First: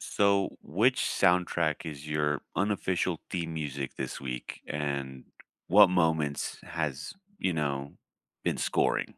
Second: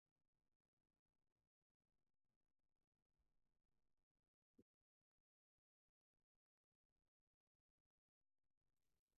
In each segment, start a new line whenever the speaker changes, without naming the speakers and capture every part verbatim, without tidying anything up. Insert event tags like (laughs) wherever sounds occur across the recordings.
So, which soundtrack is your unofficial theme music this week, and what moments has you know been scoring?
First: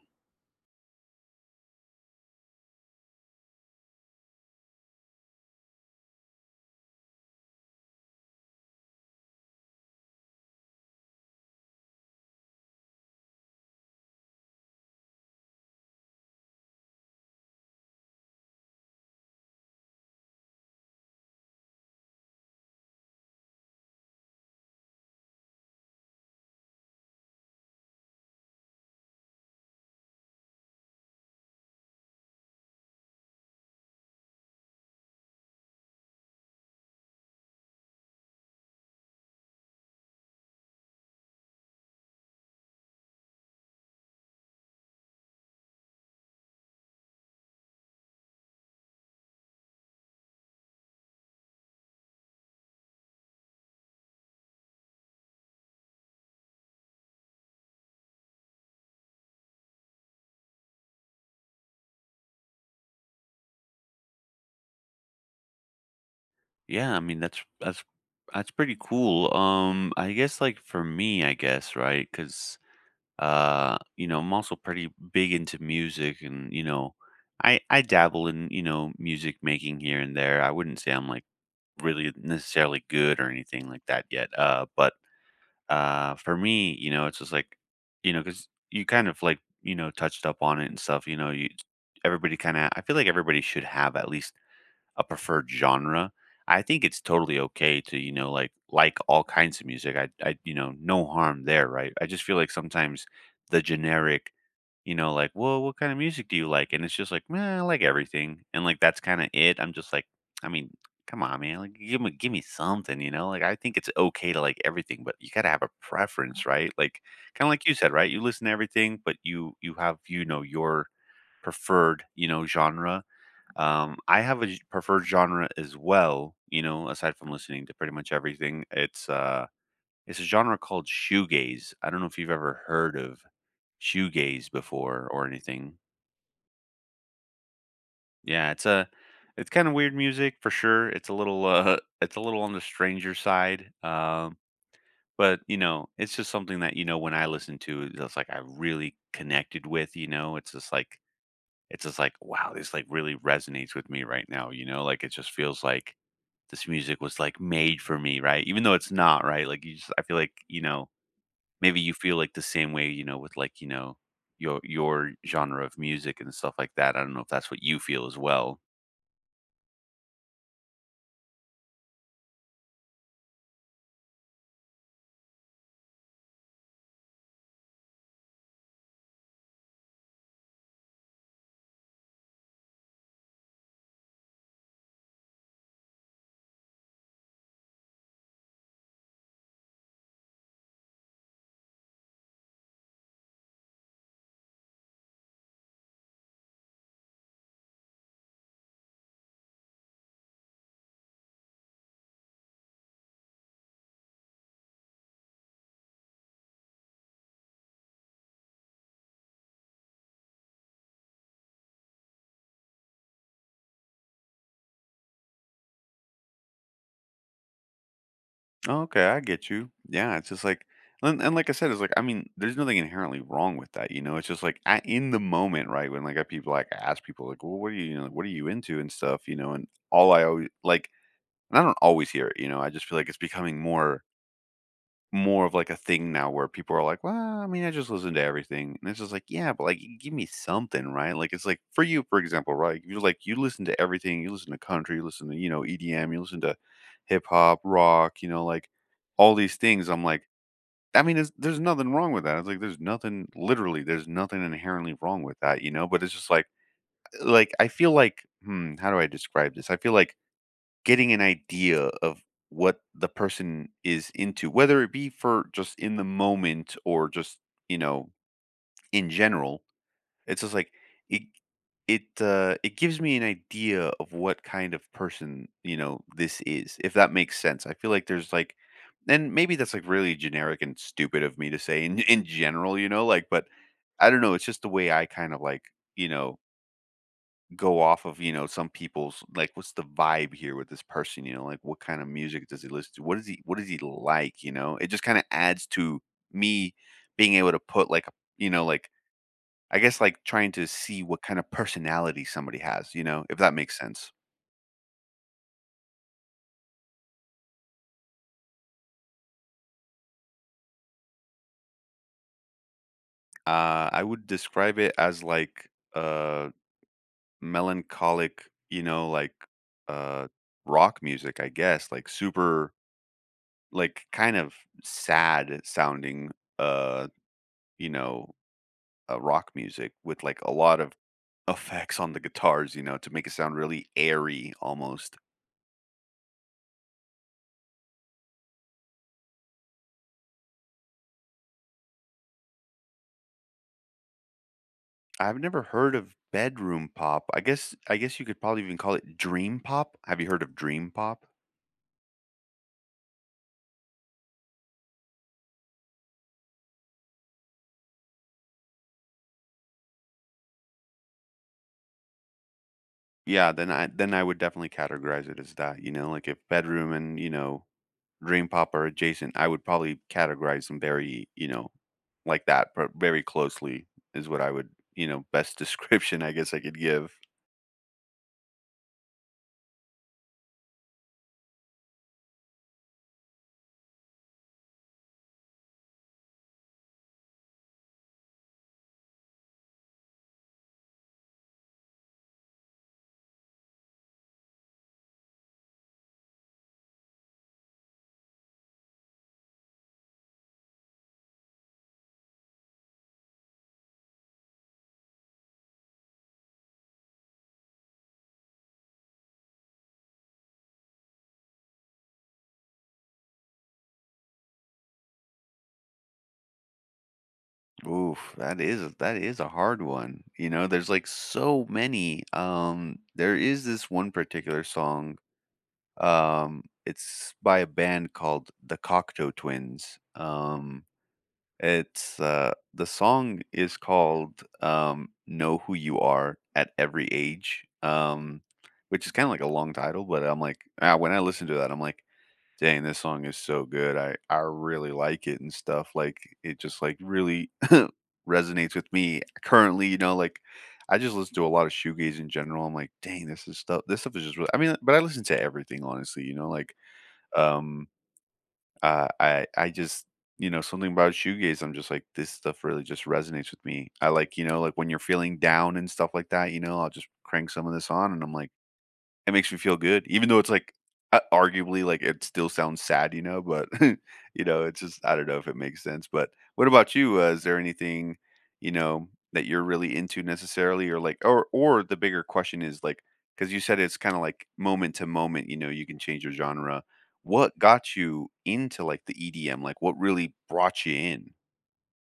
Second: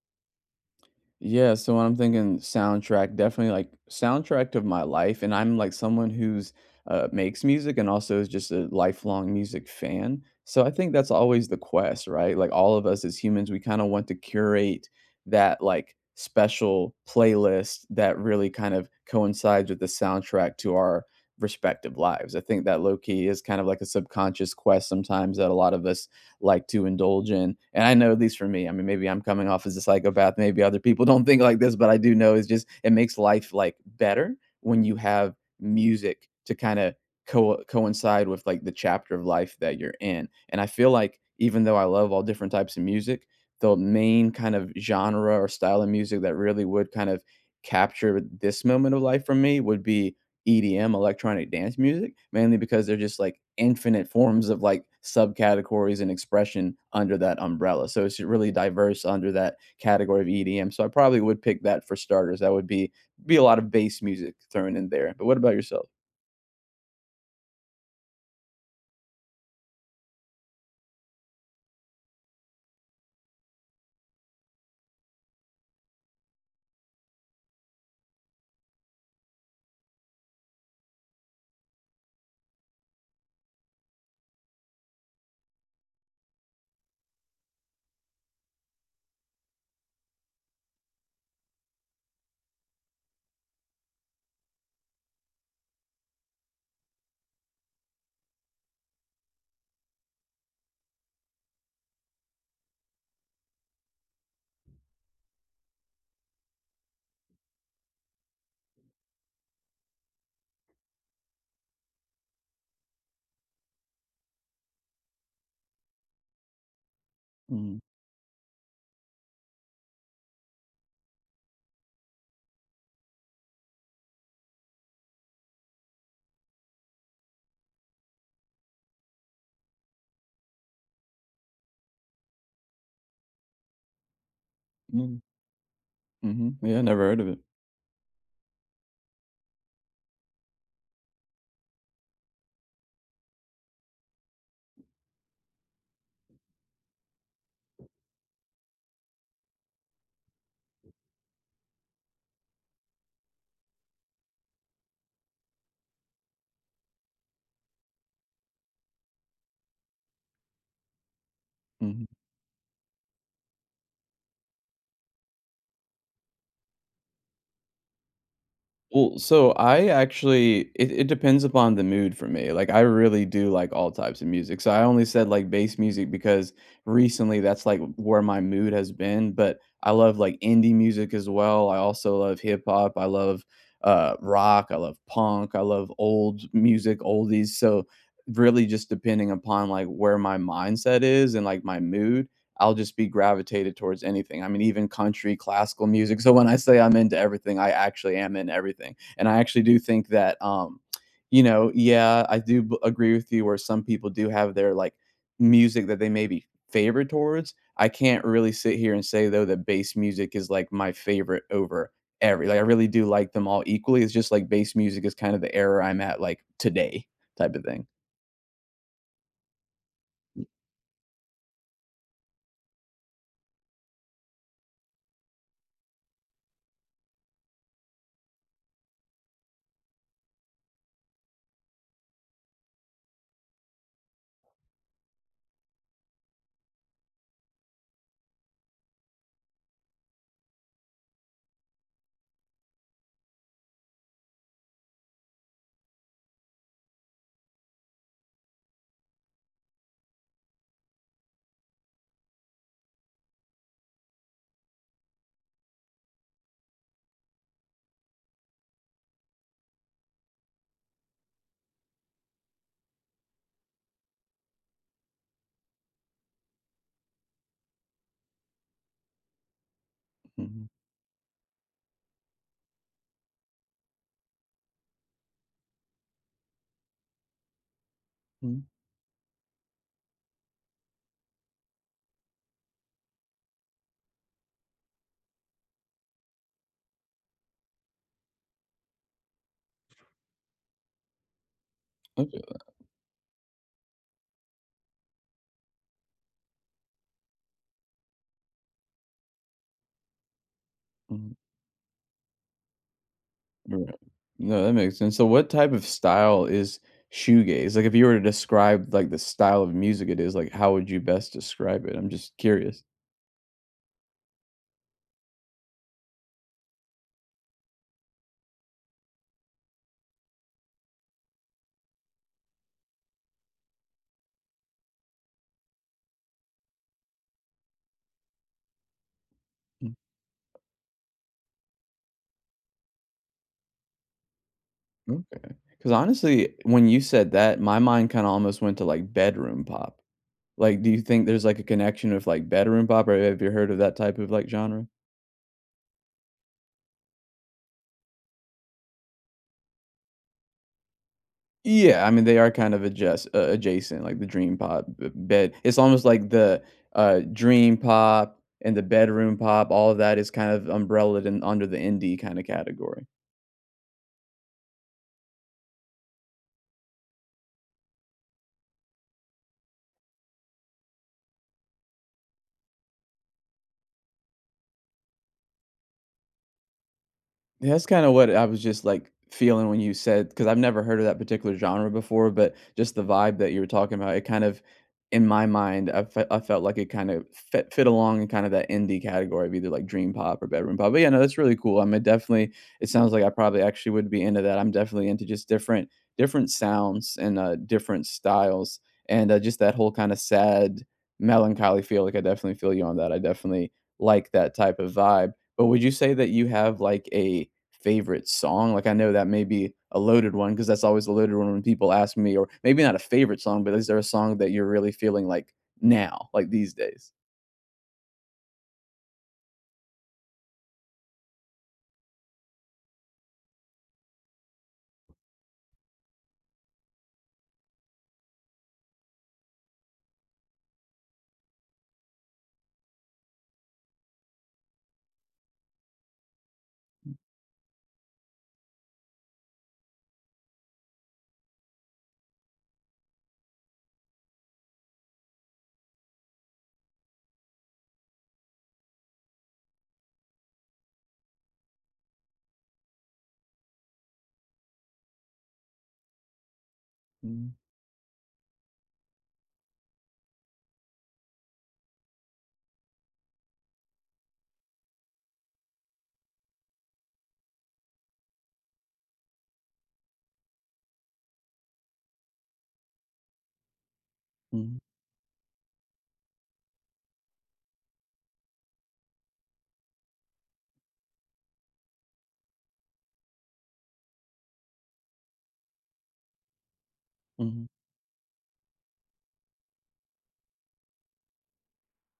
Yeah, so when I'm thinking soundtrack, definitely like soundtrack of my life. And I'm like someone who's uh, makes music and also is just a lifelong music fan. So I think that's always the quest, right? Like all of us as humans, we kind of want to curate that like special playlist that really kind of coincides with the soundtrack to our respective lives. I think that low key is kind of like a subconscious quest sometimes that a lot of us like to indulge in. And I know at least for me, I mean, maybe I'm coming off as a psychopath. Maybe other people (laughs) don't think like this, but I do know it's just it makes life like better when you have music to kind of co- coincide with like the chapter of life that you're in. And I feel like even though I love all different types of music, the main kind of genre or style of music that really would kind of capture this moment of life for me would be E D M, electronic dance music, mainly because they're just like infinite forms of like subcategories and expression under that umbrella. So it's really diverse under that category of E D M. So I probably would pick that for starters. That would be be a lot of bass music thrown in there. But what about yourself?
Yeah, I mean that's that's that's pretty cool. Um, I guess like for me, I guess right because uh you know I'm also pretty big into music, and you know I I dabble in you know music making here and there. I wouldn't say I'm like really necessarily good or anything like that yet. Uh, but Uh, for me, you know, it's just like, you know, because you kind of like, you know, touched up on it and stuff, you know, you everybody kinda I feel like everybody should have at least a preferred genre. I think it's totally okay to, you know, like like all kinds of music. I I you know, no harm there, right? I just feel like sometimes the generic you know, like, "Well, what kind of music do you like?" And it's just like, "Man, I like everything." And, like, that's kinda it. I'm just like, I mean, come on, man. Like, give me give me something, you know? Like, I think it's okay to like everything, but you gotta have a preference, right? Like, kinda like you
Mhm.
said, right? You listen to everything, but you you have, you know, your preferred, you know, genre. Um, I have a j preferred genre as well, you know, aside from listening to pretty much everything. It's, uh it's a genre called shoegaze. I don't know if you've ever heard of shoegaze before
Mm.
or anything.
Mhm. Yeah, never heard of it.
Yeah, it's a it's kind of weird music for sure. It's a little uh (laughs) it's a little on the stranger side. Um but you know, it's just something that you know when I listen to it, it's like I really connected with, you know. It's just like it's just like wow, this like really resonates with me right now, you know? Like it just feels like this music was like made for me, right? Even though it's not, right? Like you just I feel like, you know, maybe you
Mhm.
feel like the same way, you know, with like, you know, your your genre of music and stuff like that. I don't know if that's what you feel as well.
Well, so I actually it, it depends upon the mood for me. Like I really do like all types of music. So I only said like bass music because recently that's like where my mood has been, but I love like indie music as well. I also love hip hop. I love uh rock, I love punk, I love old music, oldies. So really just depending upon like where my mindset is and like my mood, I'll just be gravitated towards anything. I mean, even country, classical music. So when I say I'm into everything, I actually am in everything. And I actually do think that, um, you know, yeah, I do b- agree with you where some people do have their like music that they may be favored towards. I can't really sit here and say though that bass music is like my favorite over every. Like I really do like them all equally. It's just like bass music is kind of the era I'm at like today type of thing.
Oh, okay, I get you. Yeah, it's just like, and, and like I said, it's like I mean, there's nothing inherently wrong with that, you know. It's just like I, in the moment, right? When like I people like ask people like, well, what are you, you know, what are you into and stuff, you know, and all I always like, and I don't always hear it, you know. I just feel like it's becoming more more of like a thing now where people are like, "Well, I mean, I just listen to everything." And it's just like, "Yeah, but like, give me something, right?" Like, it's like for you, for example, right? You're like, you listen to everything. You listen to country. You listen to you know E D M. You listen to hip hop, rock. You know, like all these things. I'm like, I mean, there's, there's nothing wrong with that. It's like there's nothing literally. There's nothing inherently wrong with that, you know. But it's just like, like I feel like, hmm, how do I describe this? I feel like getting an idea of what the person is into, whether it be for just in the moment or just, you know, in general. It's just
Mhm.
like it it uh it gives me an idea of what kind of person, you know, this is, if that makes sense. I feel like there's like
Mhm.
And maybe that's like really generic and stupid of me to say in (laughs) in general, you know, like but I don't know, it's just the way I kind of like, you know, go off of, you know, some people's like what's the vibe here with this person, you know, like what kind of
Okay.
music does he listen to? What is he what is he like, you know? It just kind of adds to me being able to put like, you know, like I guess like trying to see what
Mhm.
kind of personality somebody has, you know, if that makes sense.
No, that makes sense. So what type of style is shoegaze? Like if you were to describe like the style of music it is, like how would you best describe it? I'm just curious.
Uh I would describe it as like uh melancholic, you know, like uh rock music, I guess, like super like kind of sad sounding uh you know uh, rock music with like a lot of effects on the guitars, you know, to make it sound really airy almost.
Mm, okay. Cuz honestly, when you said that, my mind kind of almost went to like bedroom pop. Like do you think there's like a connection with like bedroom pop or have you heard of that type of like genre?
I've never heard of bedroom pop. I guess I guess you could probably even call it dream pop. Have you heard of dream pop?
Yeah, I mean, they are kind of adjust uh, adjacent, like the dream pop b- bed. It's almost like the uh, dream pop and the bedroom pop. All of that is kind of umbrellaed in under the indie kind of category.
Yeah, then I then I would definitely categorize it as that, you know, like if bedroom and, you know, dream pop are adjacent, I would probably categorize them very, you know, like that, but very closely is what I would, you know, best (laughs) description I guess I could give.
Yeah, that's kinda what I was just, like, feeling when you said because 'cause I've never heard of that particular genre before, but just the vibe that you were talking about, it kind of in my mind, I fe I felt like it kind of fit fit along in kind of that indie category of either, like, dream pop or bedroom pop, but yeah, no, that's really cool. I mean, definitely it sounds like I probably actually would be into that. I'm definitely into just different different sounds and, uh, different styles, and, uh, just that whole kinda sad, melancholy feel, like, I definitely feel you on that. I definitely like that type of vibe, but would you say that you have, like, a favorite song? Like, I know that may be a loaded one because that's always a loaded one when people ask me, or maybe not a favorite song, but is there a song that you're really feeling like now, like these days?
Oof, that is that is a hard one. You know, there's like so many. Um, there is this one particular song. Um, it's by a band called the Cocteau Twins. Um, it's uh, The song is called um, "Know Who You Are at Every Age," um, which is kind of like a long title, but I'm like, ah, when I listen to that, I'm like, dang, this song is so good. I I really like it and stuff. Like it just like really (laughs) resonates with me currently, you know, like I just listen to a lot of shoegaze in general. I'm like, dang, this is stuff this stuff is just really I mean, but I listen to everything honestly, you know, like
Mhm,
um uh, I I just you know, something about shoegaze, I'm just like this stuff really just resonates with me. I like, you know, like when you're feeling down and stuff like that, you know, I'll just crank some of this on and I'm like it makes me feel good, even though it's, like, uh, arguably, like, it still sounds sad, you know, but, (laughs) you know,
mhm,
it's just I don't know if it makes sense, but what about you? Uh, is there anything, you know, that you're really into necessarily or, like or or the bigger question is, like, because you said it's kinda, like, moment to moment, you know, you can change your genre. What
mhm.
got you into, like, the E D M? Like, what really brought you in?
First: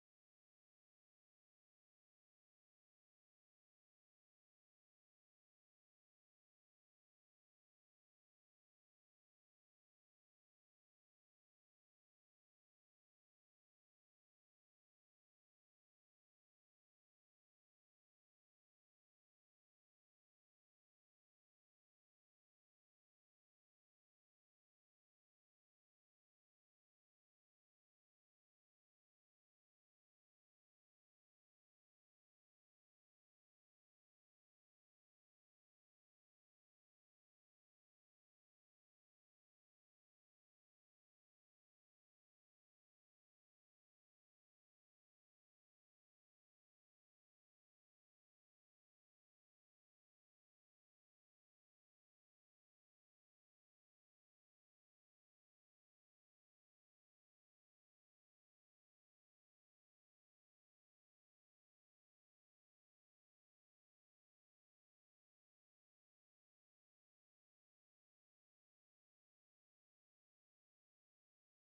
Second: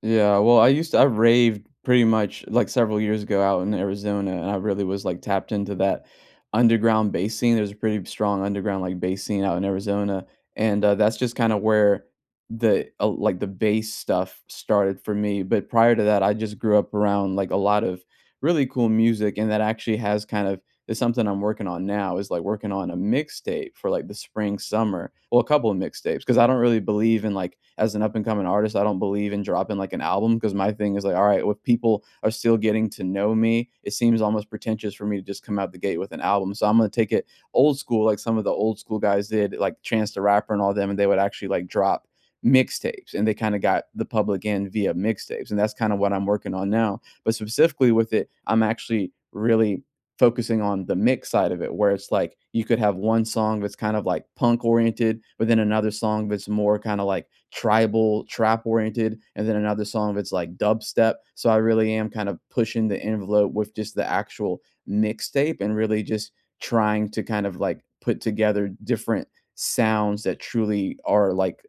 Yeah, well, I used to I raved pretty much, like, several years ago out in Arizona, and I really was, like, tapped into that underground bass scene. There's a pretty strong underground, like, bass scene out in Arizona, and, uh, that's just kinda where the uh, like, the bass stuff started for me, but prior to that, I just grew up around, like, a lot of really cool music, and that actually has kind of is something I'm working on now is like working on a mixtape for like the spring summer. Well, a couple of mixtapes because I don't really believe in like as an up and coming artist, I don't believe in dropping like an album because my thing is like, all right, if people are still getting to know me, it seems almost pretentious for me to just come out the gate with an album. So I'm gonna take it old school, like some of the old school guys did, like Chance the Rapper and all them, and they would actually like drop mixtapes and they kind of got the public in via mixtapes, and that's kind of what I'm working on now. But specifically with it, I'm actually really focusing on the mix side of it, where it's like you could have one song that's kind of like punk oriented, but then another song that's more kind of like tribal trap oriented, and then another song that's like dubstep. So I really am kind of pushing the envelope with just the actual mixtape, and really just trying to kind of like put together different sounds that truly are like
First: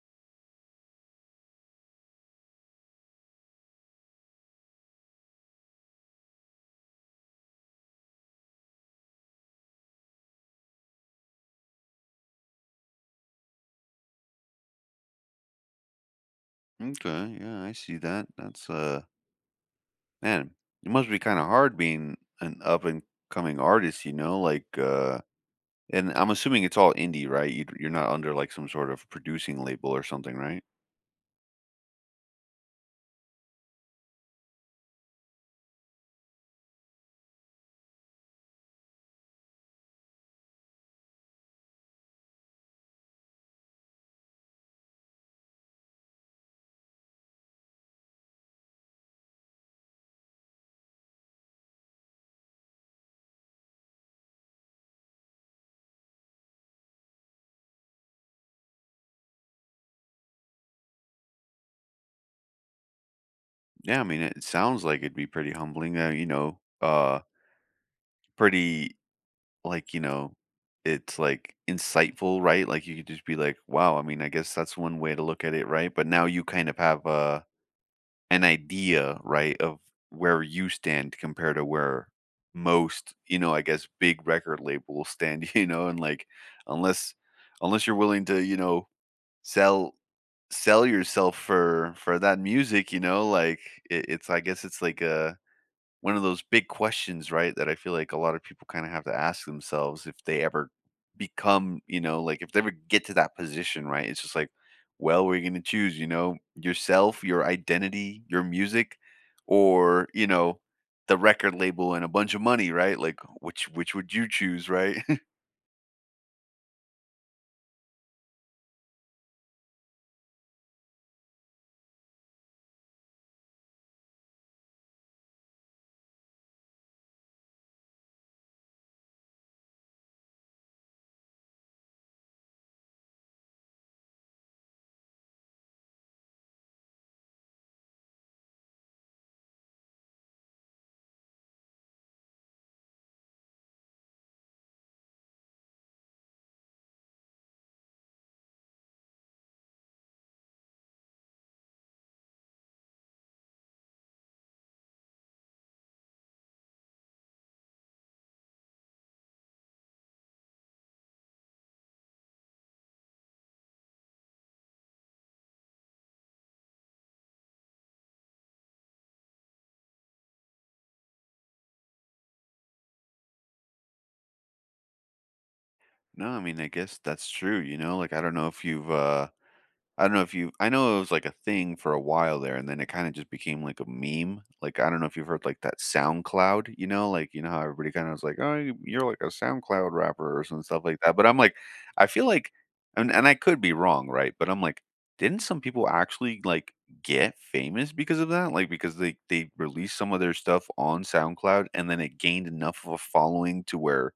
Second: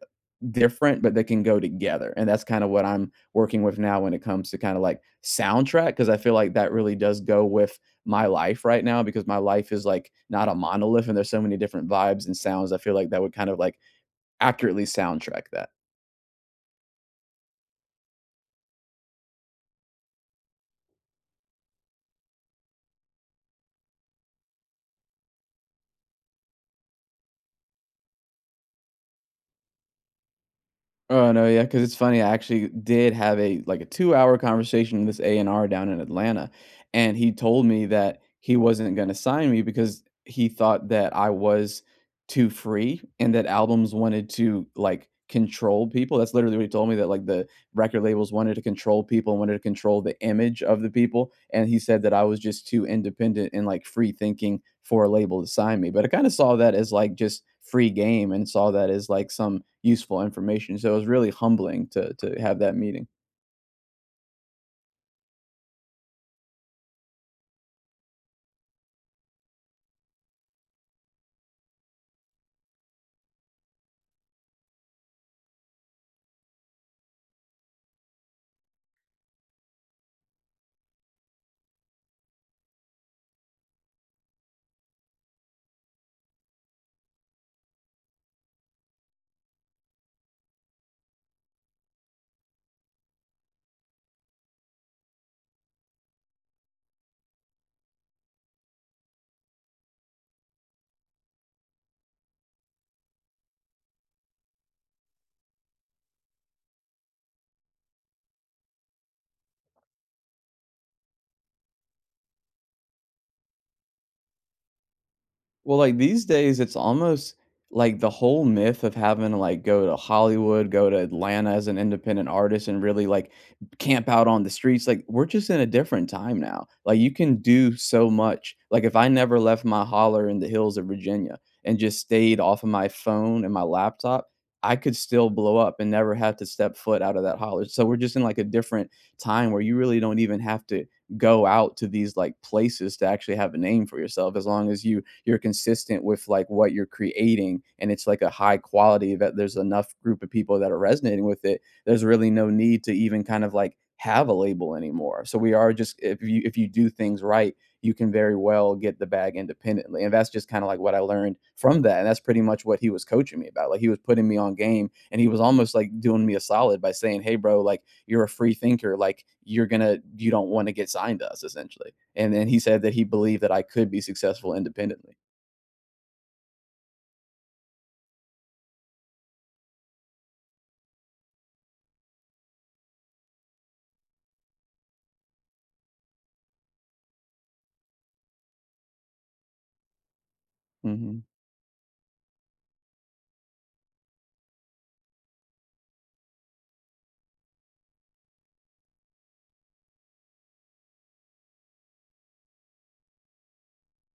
different, but they can go together. And that's kind of what I'm working with now when it comes to kind of like soundtrack, because I feel like that really does go with my life right now, because my life is like not a monolith and there's so many different vibes and sounds. I feel like that would kind of like accurately soundtrack that.
Okay, yeah, I see that. That's, uh man, it must be kinda hard being an up and coming artist, you know, like, uh and I'm assuming it's all indie, right? You you're not under, like, some sort of producing label or something, right?
Oh, no, yeah, because it's funny, I actually did have a like, a two-hour conversation with this A and R down in Atlanta, and he told me that he wasn't gonna sign me because he thought that I was too free and that albums wanted to, like, control people, that's literally what he told me, that, like, the record labels wanted to control people and wanted to control the image of the people. And he said that I was just too independent and like free thinking for a label to sign me. But I kind of saw that as like just free game and saw that as like some useful information. So it was really humbling to to have that meeting.
Yeah, I mean, it sounds like it'd be pretty humbling, uh, you know, uh, pretty, like, you know, it's, like, insightful, right? Like, you could just be like, "Wow," I mean, I guess that's one way to look at it, right? But now you kind of have, uh, an idea, right, of where you stand compared to where most, you know, I guess, big record labels stand, (laughs) you know? And, like, unless unless you're willing to, you know, sell sell yourself for for that music, you know, like it, it's I guess it's like a one of those big questions, right? That I feel like a lot of people kind of have to ask themselves if they ever become, you know, like if they ever get to that position, right? It's just like, well, we're gonna choose, you know, yourself, your identity, your music, or you know, the record label and a bunch of money, right? Like which which would you choose, right? (laughs)
Well, like, these days, it's almost like the whole myth of having to, like, go to Hollywood, go to Atlanta as an independent artist, and really, like, camp out on the streets, like, we're just in a different time now. Like, you can do so much. Like, if I never left my holler in the hills of Virginia and just stayed off of my phone and my laptop, I could still blow up and never have to step foot out of that holler. So we're just in, like, a different time where you really don't even have to go out to these, like, places to actually have a name for yourself, as long as you you're consistent with like what you're creating and it's like a high quality that there's enough group of people that are resonating with it. There's really no need to even kind of like have a label anymore. So we are just if you if you do things right, you can very well get the bag independently. And that's just kind of like what I learned from that. And that's pretty much what he was coaching me about. Like he was putting me on game, and he was almost like doing me a solid by saying, hey, bro, like you're a free thinker. Like you're going to, you don't want to get signed to us essentially. And then he said that he believed that I could be successful independently.
No, I mean, I guess that's true, you know. Like I don't know if you've uh I don't know if you I know it was like a thing for a while there, and then it kinda just became like a meme. Like, I don't know if you've heard like that SoundCloud, you know, like, you know how everybody kinda was like, "Oh, you you're like a SoundCloud rapper," or some stuff like that,
Mhm.
but I'm like, I feel like and and I could be wrong, right? But I'm like, didn't some people actually like get famous because of that? Like, because they they released some of their stuff on SoundCloud and then it gained enough of a following to where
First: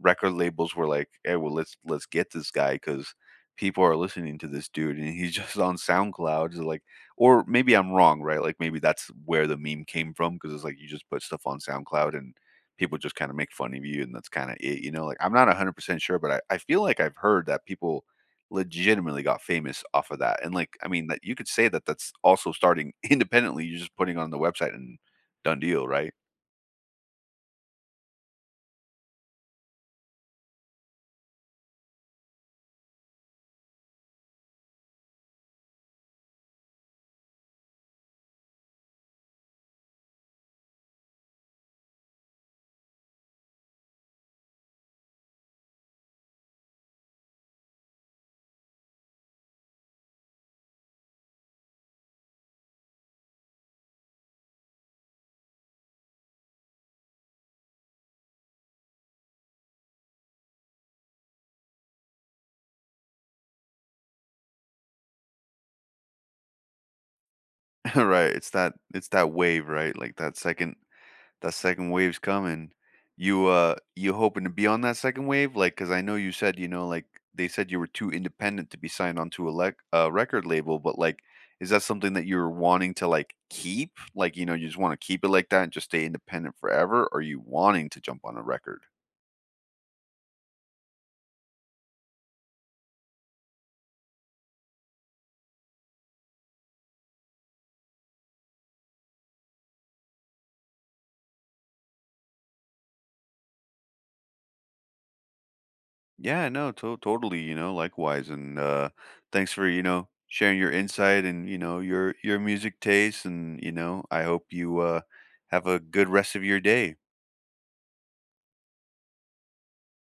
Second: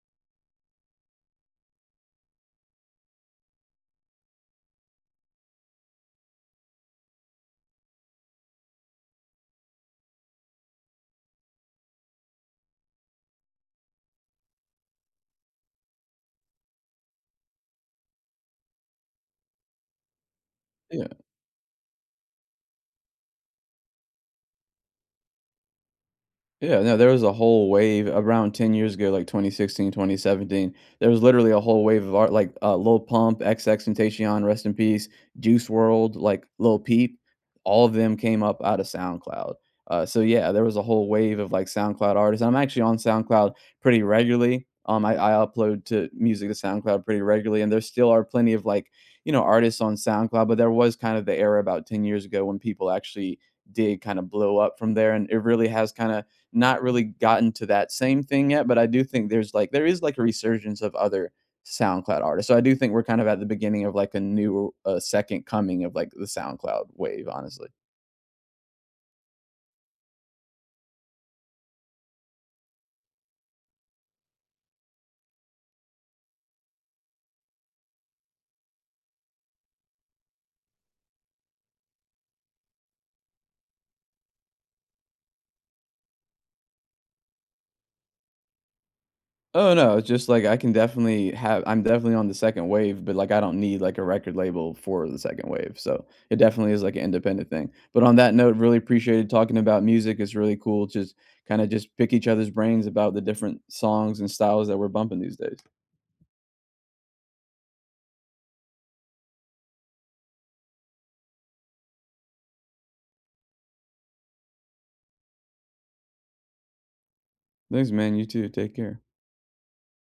record labels were like, "Hey, well, let's let's get this guy because people are listening to this dude, and he's (laughs) just on SoundCloud." It's like, or maybe I'm wrong, right? Like maybe that's where the meme came from because it's like you just put stuff on SoundCloud and people just kind of make fun of you, and that's kind of it, you know? Like I'm not one hundred percent sure, but I, I feel like I've heard that people legitimately got famous off of that, and like I
You
mean that
Yeah.
you could say that that's also starting (laughs) independently. You're just putting on the website and done deal, right?
Yeah, no, there was a whole wave around ten years ago, like twenty sixteen, twenty seventeen. There was literally a whole wave of art, like uh, Lil Pump, XXXTentacion, rest in peace, Juice World, like Lil Peep. All of them came up out of SoundCloud. Uh, so yeah, there was a whole wave of like SoundCloud artists. I'm actually on SoundCloud pretty regularly. Um, I, I upload to music to SoundCloud pretty regularly, and there still are plenty of like you know artists on SoundCloud. But there was kind of the era about ten years ago when people actually did kind of blow up from there, and it really has kind of not really gotten to that same thing yet, but I do think there's like there is like a resurgence of other SoundCloud artists. So I do think we're kind of at the beginning of like a new uh, second coming of like the SoundCloud wave, honestly.
(laughs) Right. It's that it's that wave, right? Like that second that second wave's coming. You, uh, you hoping to be on that second wave? Like, cause I know you said, you know, like, they said you were too independent to be signed onto a lec a record label, but, like, is that something that you're wanting to, like, keep? Like, you know, you just wanna keep it like that and just stay independent forever, or are you wanting to jump on a record?
Oh no, it's just like I can definitely have I'm definitely on the second wave, but like I don't need like a record label for the second wave. So it definitely is like an independent thing. But on that note, really appreciated talking about music. It's really cool just kind of just pick each other's brains about the different songs and styles that we're bumping these days.
Yeah, no, to totally, you know, likewise, and, uh, thanks for, you know, sharing your insight and, you know, your your music taste, and, you know, I hope you, uh, have a good rest of your day.
Thanks man, you too. Take care.